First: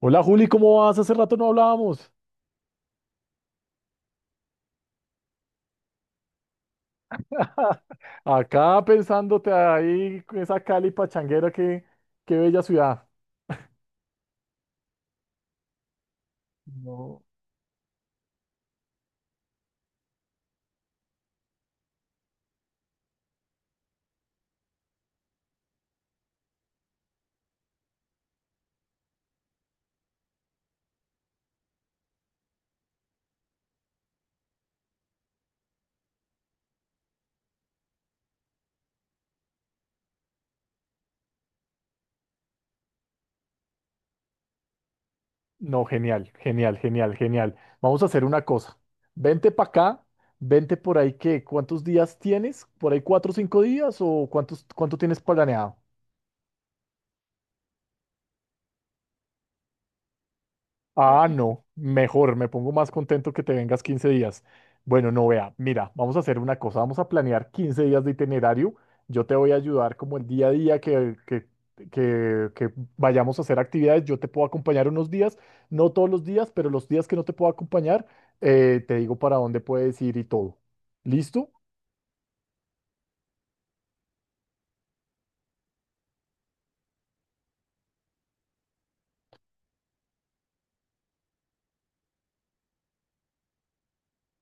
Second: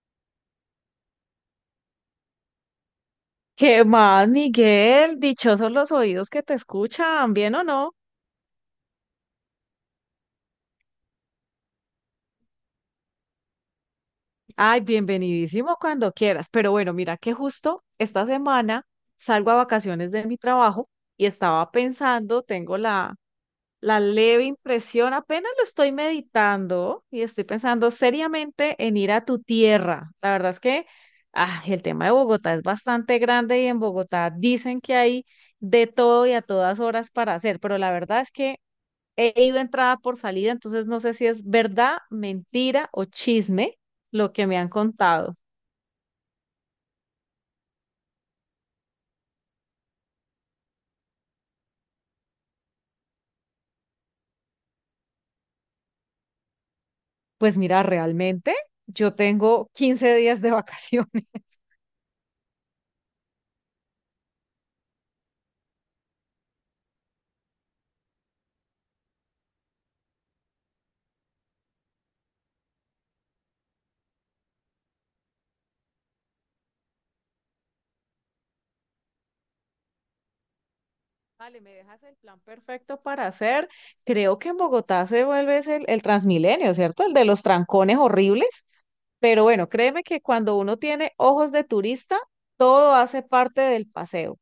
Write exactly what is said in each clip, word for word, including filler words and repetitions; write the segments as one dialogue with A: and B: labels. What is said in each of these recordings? A: Hola Juli, ¿cómo vas? Hace rato no hablábamos.
B: ¿Qué más, Miguel? Dichosos los oídos que te escuchan, ¿bien o no?
A: Acá pensándote ahí, con esa Cali pachanguera, qué, qué bella ciudad.
B: Ay, bienvenidísimo cuando quieras. Pero bueno, mira
A: No,
B: que justo esta semana salgo a vacaciones de mi trabajo y estaba pensando, tengo la, la leve impresión, apenas lo estoy meditando y estoy pensando seriamente en ir a tu tierra. La verdad es que ah, el tema de Bogotá es bastante grande y en Bogotá dicen que hay de todo y a todas horas para hacer, pero la verdad es que he ido entrada por salida, entonces no sé si es verdad, mentira o chisme lo que me han contado.
A: no, genial, genial, genial, genial. Vamos a hacer una cosa. Vente para acá, vente por ahí, ¿qué? ¿Cuántos días tienes? ¿Por ahí cuatro o cinco días? ¿O cuántos, cuánto tienes planeado?
B: Pues mira, realmente yo tengo quince días de vacaciones.
A: Ah, no, mejor, me pongo más contento que te vengas quince días. Bueno, no vea, mira, vamos a hacer una cosa, vamos a planear quince días de itinerario. Yo te voy a ayudar como el día a día que, que, que, que vayamos a hacer actividades. Yo te puedo acompañar unos días, no todos los días, pero los días que no te puedo acompañar, eh, te digo para dónde puedes ir y todo. ¿Listo?
B: Vale, me dejas el plan perfecto para hacer. Creo que en Bogotá se vuelve ese el, el Transmilenio, ¿cierto? El de los trancones horribles. Pero bueno, créeme que cuando uno tiene ojos de turista, todo hace parte del paseo.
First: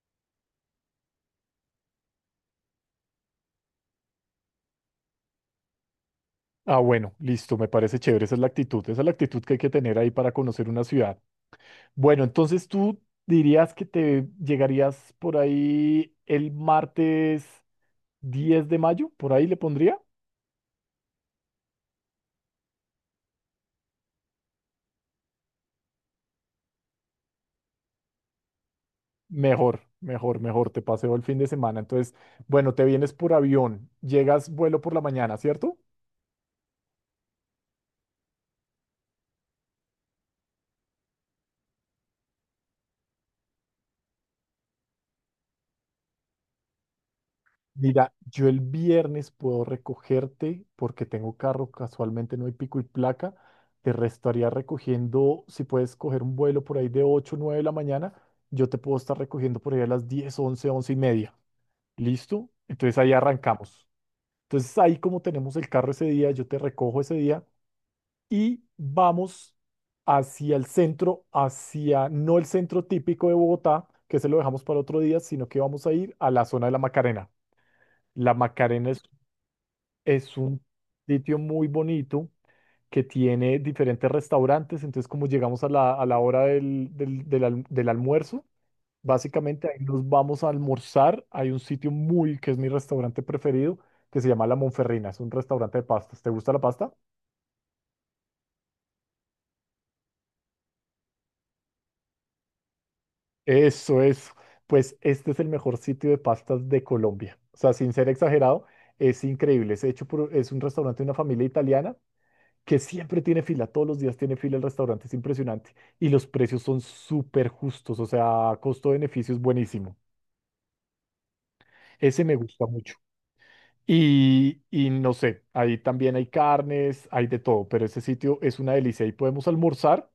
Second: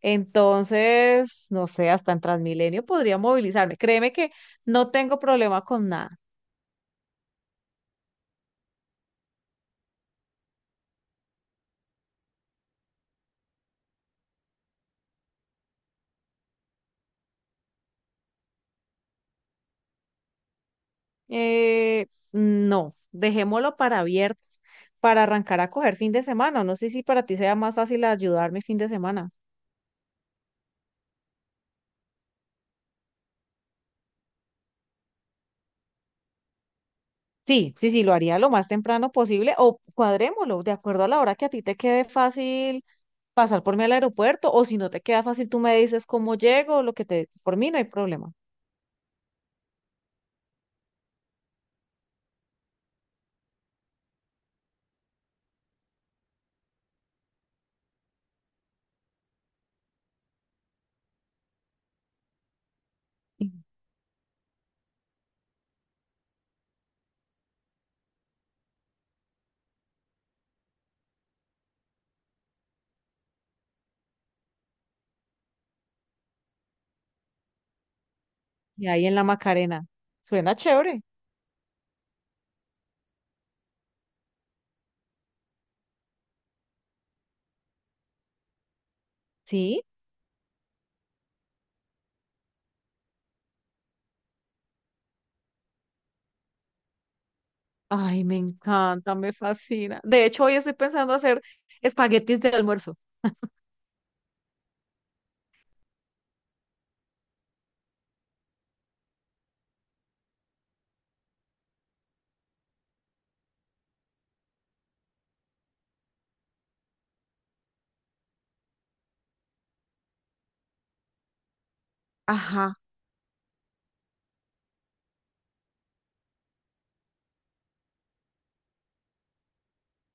B: Entonces, no sé, hasta en Transmilenio podría movilizarme. Créeme que no tengo problema con nada.
A: Ah, bueno, listo, me parece chévere. Esa es la actitud, esa es la actitud que hay que tener ahí para conocer una ciudad. Bueno, entonces tú dirías que te llegarías por ahí el martes diez de mayo, por ahí le pondría.
B: Eh, no, dejémoslo para viernes, para arrancar a coger fin de semana. No sé si para ti sea más fácil ayudarme fin de semana.
A: Mejor, mejor, mejor, te paseo el fin de semana. Entonces, bueno, te vienes por avión, llegas vuelo por la mañana, ¿cierto?
B: Sí, sí, sí, lo haría lo más temprano posible o cuadrémoslo de acuerdo a la hora que a ti te quede fácil pasar por mí al aeropuerto o si no te queda fácil tú me dices cómo llego, lo que te... Por mí no hay
A: Mira,
B: problema.
A: yo el viernes puedo recogerte porque tengo carro, casualmente no hay pico y placa. Te restaría recogiendo, si puedes coger un vuelo por ahí de ocho o nueve de la mañana, yo te puedo estar recogiendo por ahí a las diez once once y media. ¿Listo? Entonces ahí
B: Y
A: arrancamos. Entonces ahí como tenemos el carro ese día, yo te recojo ese día y vamos hacia el centro, hacia no el centro típico de Bogotá, que se lo dejamos para otro día, sino que vamos a ir a la zona de la Macarena. La
B: y
A: Macarena es,
B: ahí en la Macarena.
A: es
B: Suena
A: un
B: chévere,
A: sitio muy bonito que tiene diferentes restaurantes, entonces como llegamos a la, a la hora del, del, del alm- del almuerzo. Básicamente
B: ¿sí?
A: ahí nos vamos a almorzar. Hay un sitio muy, que es mi restaurante preferido, que se llama La Monferrina. Es un restaurante de pastas. ¿Te gusta la pasta?
B: Ay, me encanta, me fascina. De hecho, hoy estoy pensando hacer espaguetis de almuerzo.
A: Eso es. Pues este es el mejor sitio de pastas de Colombia. O sea, sin ser exagerado, es increíble. Es hecho por, es un restaurante de una familia italiana que siempre tiene fila. Todos los días tiene fila el restaurante. Es impresionante. Y los precios son súper justos. O sea, costo-beneficio es buenísimo. Ese me gusta
B: Ajá.
A: mucho. Y, y no sé, ahí también hay carnes, hay de todo, pero ese sitio es una delicia. Ahí podemos almorzar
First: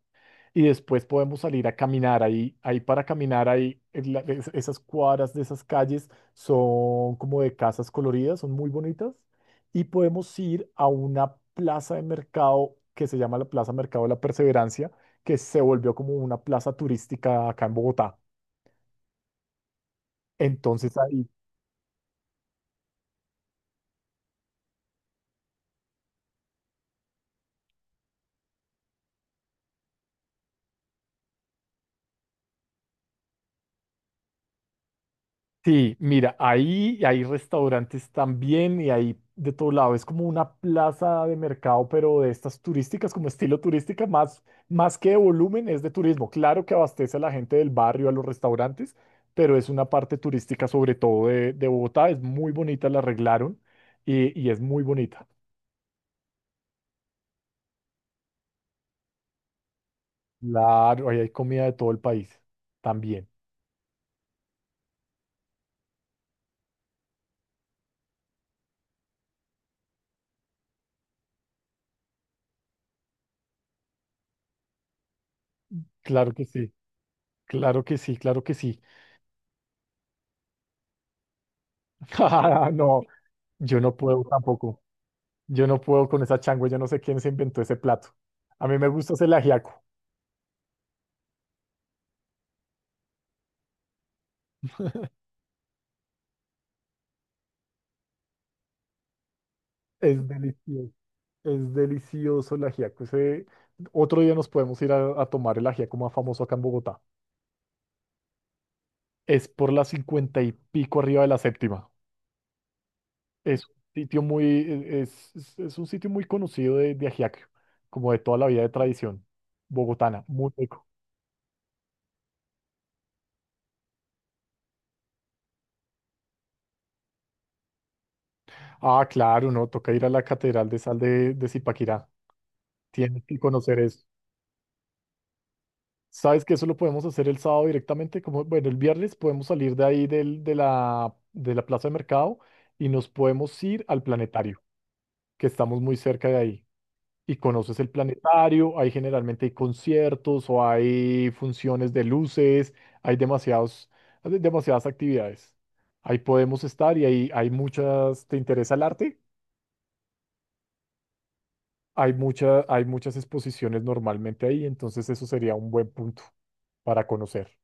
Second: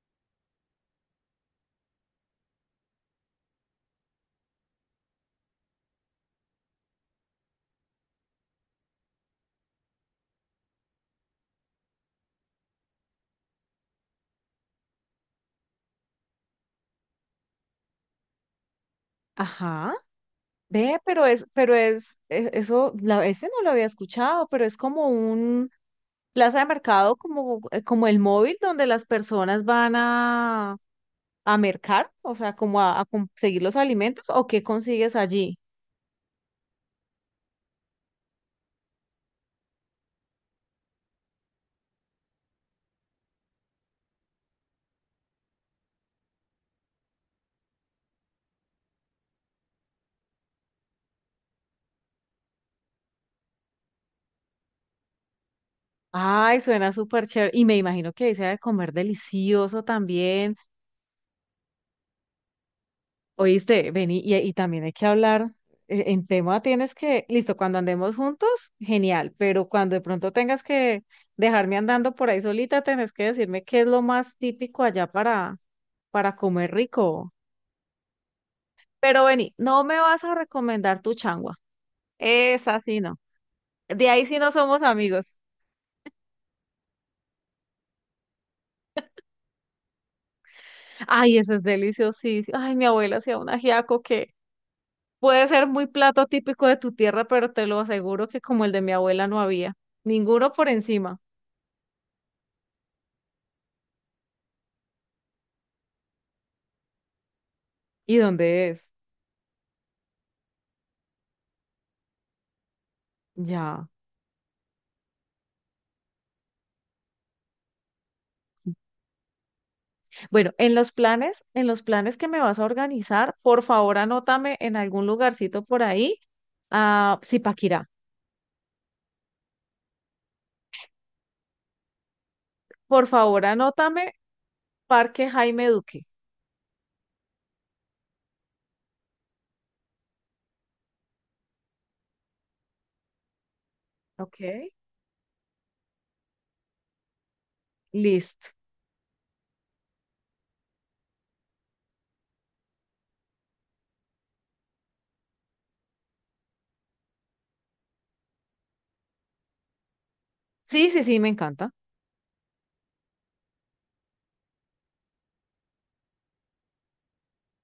A: y después podemos salir a caminar. Ahí, ahí para caminar, ahí en la- es- esas cuadras de esas calles son como de casas coloridas, son muy bonitas. Y podemos ir a una plaza de mercado que se llama la Plaza Mercado de la Perseverancia, que se volvió como una plaza turística acá en Bogotá.
B: Ajá.
A: Entonces
B: Ve, pero
A: ahí
B: es, pero es, e- eso, la, ese no lo había escuchado, pero es como un plaza de mercado, como, eh, como el móvil donde las personas van a, a mercar, o sea, como a, a conseguir los alimentos, o qué consigues allí.
A: sí, mira, ahí hay restaurantes también y hay de todo lado. Es como una plaza de mercado, pero de estas turísticas, como estilo turística, más, más que de volumen, es de turismo. Claro que abastece a la gente del barrio, a los restaurantes, pero es una parte turística sobre todo de, de Bogotá. Es muy bonita, la arreglaron y, y es muy bonita.
B: Ay, suena súper chévere. Y me imagino que ahí se ha de comer delicioso también.
A: Claro, ahí hay comida de todo el país también.
B: Oíste, vení, y, y también hay que hablar eh, en tema, tienes que, listo, cuando andemos juntos, genial, pero cuando de pronto tengas que dejarme andando por ahí solita, tenés que decirme qué es lo más típico allá para,
A: Claro
B: para
A: que sí,
B: comer rico.
A: claro que sí, claro que sí.
B: Pero vení, no me vas a recomendar tu changua, esa sí
A: No,
B: no.
A: yo no
B: De
A: puedo
B: ahí sí no
A: tampoco.
B: somos amigos.
A: Yo no puedo con esa changua, yo no sé quién se inventó ese plato. A mí me gusta ese ajiaco,
B: Ay, eso es deliciosísimo. Ay, mi abuela hacía un ajiaco que puede ser muy plato típico de tu tierra, pero te lo aseguro que como el de mi abuela no había.
A: es
B: Ninguno por
A: delicioso,
B: encima.
A: es delicioso el ajiaco. Ese… Otro día nos podemos ir a, a tomar el ajiaco más famoso acá en Bogotá.
B: ¿Y dónde es?
A: Es por la cincuenta y pico arriba de la séptima. Es un
B: Ya.
A: sitio muy, e- es, es- es un sitio muy conocido de, de ajiaco, como de toda la vida de tradición bogotana,
B: Bueno,
A: muy
B: en
A: rico.
B: los planes, en los planes que me vas a organizar, por favor anótame en algún lugarcito por ahí a Zipaquirá.
A: Ah, claro, no, toca ir a la Catedral de Sal de, de Zipaquirá.
B: Por
A: Tienes que
B: favor
A: conocer eso.
B: anótame Parque Jaime Duque.
A: ¿Sabes que eso lo podemos hacer el sábado directamente? Como, bueno, el viernes podemos salir de ahí del, de la, de la plaza de mercado y nos podemos ir al planetario,
B: Ok.
A: que estamos muy cerca de ahí. Y conoces el
B: Listo.
A: planetario, ahí generalmente hay conciertos o hay funciones de luces, hay demasiados, hay demasiadas actividades. Ahí podemos estar y ahí hay muchas, ¿te interesa el arte?
B: Sí, sí, sí, me encanta.
A: Hay mucha, hay muchas exposiciones normalmente ahí, entonces eso sería un buen punto para conocer.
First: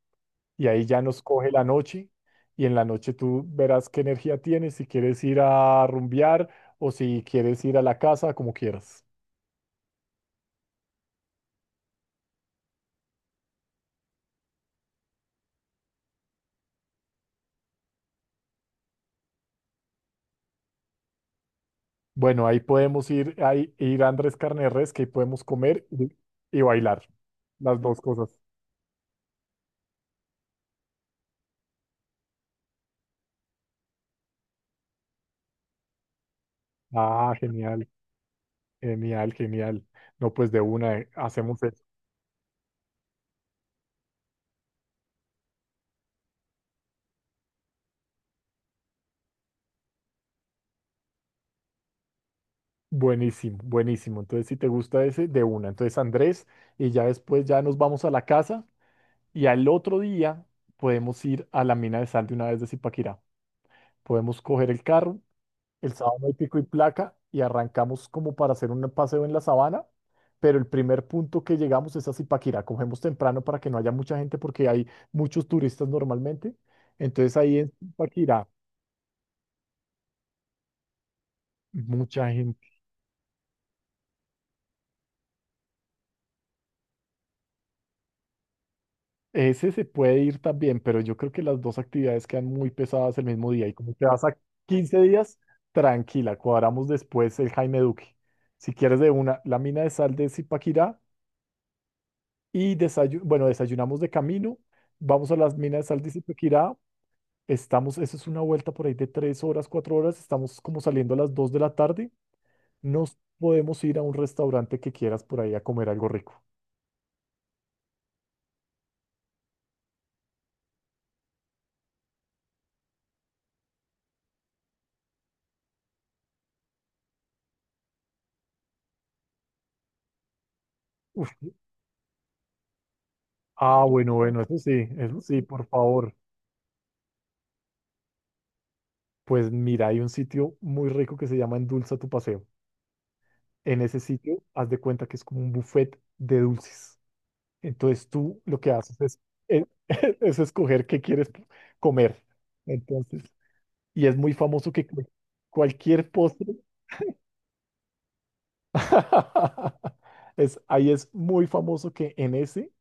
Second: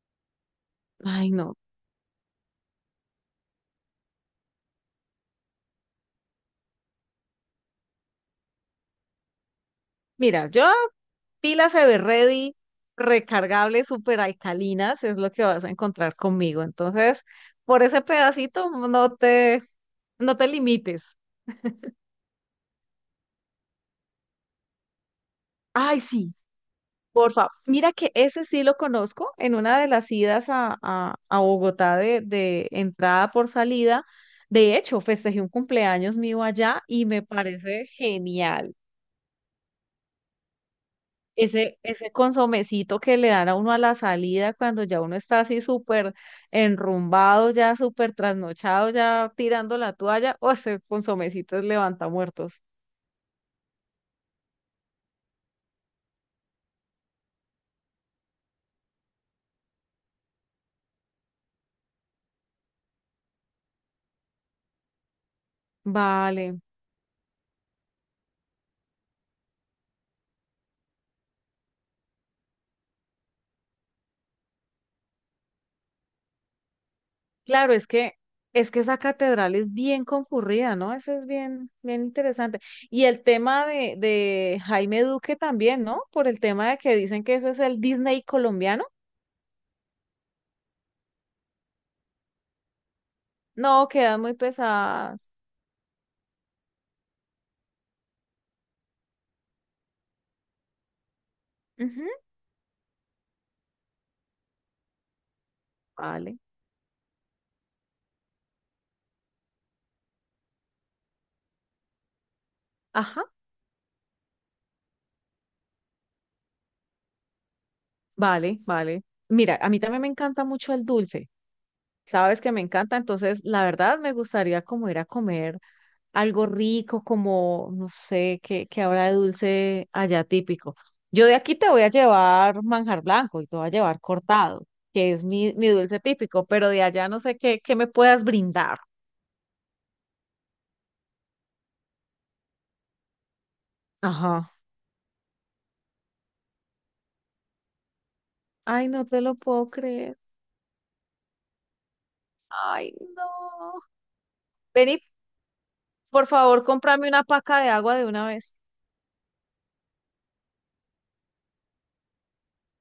A: Y ahí ya nos
B: Ay,
A: coge
B: no.
A: la noche y en la noche tú verás qué energía tienes, si quieres ir a rumbear o si quieres ir a la casa, como quieras.
B: Mira, yo pilas Everready, recargables, super alcalinas, es lo que vas a encontrar conmigo. Entonces, por ese pedacito no te, no te limites.
A: Bueno, ahí podemos ir, ahí, ir a Andrés Carne de Res, que ahí podemos comer
B: Ay,
A: y,
B: sí.
A: y bailar,
B: Por favor,
A: las
B: mira
A: dos
B: que
A: cosas.
B: ese sí lo conozco en una de las idas a, a- a Bogotá de, de entrada por salida. De hecho, festejé un cumpleaños mío allá y me
A: Ah,
B: parece
A: genial,
B: genial.
A: genial, genial. No, pues de una, eh, hacemos
B: Ese,
A: eso.
B: ese consomecito que le dan a uno a la salida cuando ya uno está así súper enrumbado, ya súper trasnochado, ya tirando la toalla, o ese consomecito es levanta muertos.
A: Buenísimo, buenísimo. Entonces, si te gusta ese, de una. Entonces, Andrés, y ya después ya nos vamos a la casa y al otro día podemos ir a la mina de sal de una vez de Zipaquirá. Podemos coger el carro, el sábado no hay pico
B: Vale.
A: y placa y arrancamos como para hacer un paseo en la sabana, pero el primer punto que llegamos es a Zipaquirá. Cogemos temprano para que no haya mucha gente porque hay muchos turistas normalmente. Entonces ahí en
B: Claro, es que
A: Zipaquirá,
B: es que esa catedral es bien concurrida, ¿no? Eso es bien, bien
A: mucha
B: interesante.
A: gente.
B: Y el tema de, de Jaime Duque también, ¿no? Por el tema de que dicen que ese es el Disney colombiano.
A: Ese se puede ir también, pero yo creo que las dos actividades quedan muy pesadas el mismo día y
B: No,
A: como te
B: quedan
A: vas
B: muy
A: a quince
B: pesadas.
A: días, tranquila, cuadramos después el Jaime Duque. Si quieres de una, la mina de sal de Zipaquirá.
B: Ujú,
A: Y desayu- bueno, desayunamos de camino, vamos a las minas de sal de
B: vale.
A: Zipaquirá, estamos, eso es una vuelta por ahí de tres horas, cuatro horas, estamos como saliendo a las dos de la tarde, nos
B: Ajá.
A: podemos ir a un restaurante que quieras por ahí a comer algo rico.
B: Vale, vale. Mira, a mí también me encanta mucho el dulce. Sabes que me encanta, entonces la verdad me gustaría como ir a comer algo rico como, no sé, qué qué habrá de dulce allá típico. Yo
A: Uf,
B: de aquí te voy a llevar manjar blanco y te voy a
A: ah,
B: llevar
A: bueno, bueno, eso
B: cortado,
A: sí,
B: que
A: eso
B: es
A: sí,
B: mi,
A: por
B: mi dulce
A: favor.
B: típico, pero de allá no sé qué, qué me puedas brindar.
A: Pues mira, hay un sitio muy rico que se llama Endulza tu paseo. En ese sitio,
B: Ajá.
A: haz de cuenta que es como un buffet de dulces. Entonces tú lo que
B: Ay,
A: haces
B: no
A: es,
B: te lo
A: eh,
B: puedo creer.
A: es escoger qué quieres comer.
B: Ay,
A: Entonces,
B: no.
A: y es muy famoso que
B: Ven y,
A: cu- cualquier
B: por
A: postre,
B: favor, cómprame una paca de agua de una vez.
A: es, ahí es muy famoso que en ese,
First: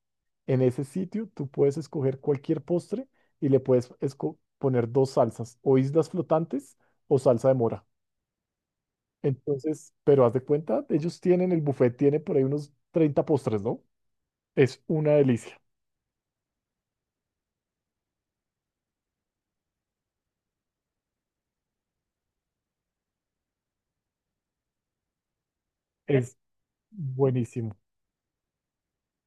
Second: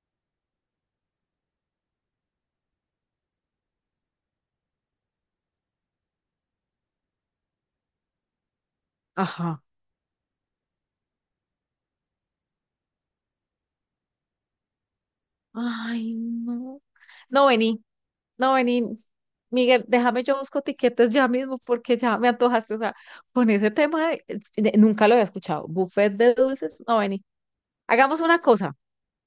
A: en ese sitio tú puedes escoger cualquier postre y le puedes esco- poner dos salsas, o islas flotantes o salsa de mora.
B: Ajá.
A: Entonces, pero haz de cuenta, ellos tienen, el buffet tiene por ahí unos treinta postres, ¿no? Es una delicia,
B: Ay, no. No, vení. No, vení, Miguel, déjame yo busco tiquetes ya mismo porque ya me antojaste. O sea, con ese tema de- de- nunca lo había escuchado. Buffet de
A: es
B: dulces. No, vení.
A: buenísimo.
B: Hagamos una cosa.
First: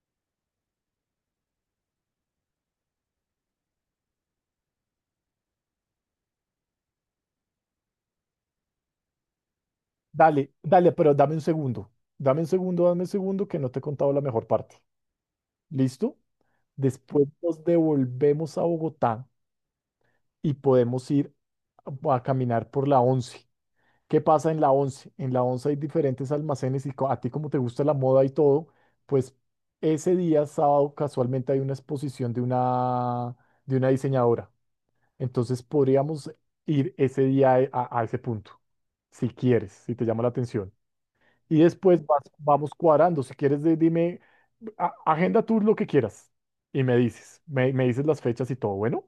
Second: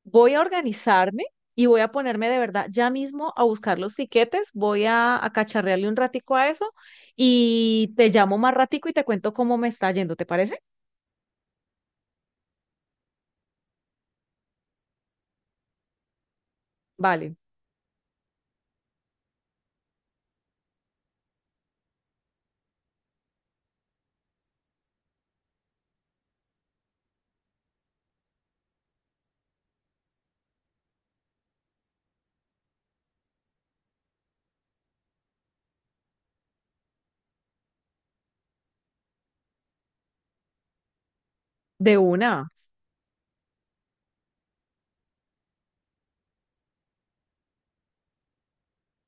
B: Voy a organizarme y voy a ponerme de verdad ya mismo a buscar los tiquetes. Voy a, a cacharrearle un ratico a eso y te llamo más ratico y te cuento cómo me está yendo. ¿Te
A: Dale,
B: parece?
A: dale, pero dame un segundo, dame un segundo, dame un segundo que no te he contado la mejor parte. ¿Listo? Después
B: Vale,
A: nos devolvemos a Bogotá y podemos ir a a caminar por la once. ¿Qué pasa en la once? En la once hay diferentes almacenes y co- a ti como te gusta la moda y todo, pues ese día, sábado, casualmente hay una exposición de una, de una diseñadora. Entonces podríamos ir ese día e- a, a ese punto, si quieres, si te llama la atención. Y
B: de
A: después vas-
B: una.
A: vamos cuadrando. Si quieres, de- dime, a- agenda tú lo que quieras y me dices, me, me dices las fechas y todo, bueno.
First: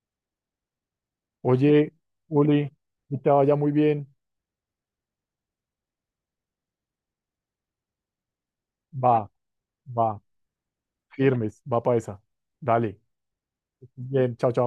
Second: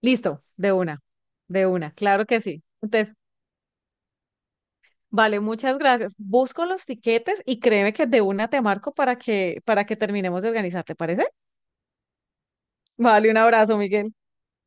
B: Listo, de una. De una,
A: Oye,
B: claro que sí.
A: Uli,
B: Entonces,
A: que te vaya muy bien.
B: vale, muchas gracias. Busco los tiquetes y créeme que de una te marco para
A: Va,
B: que, para que
A: va,
B: terminemos de organizar, ¿te parece?
A: firmes, va para esa. Dale.
B: Vale, un abrazo, Miguel.
A: Bien, chao, chao.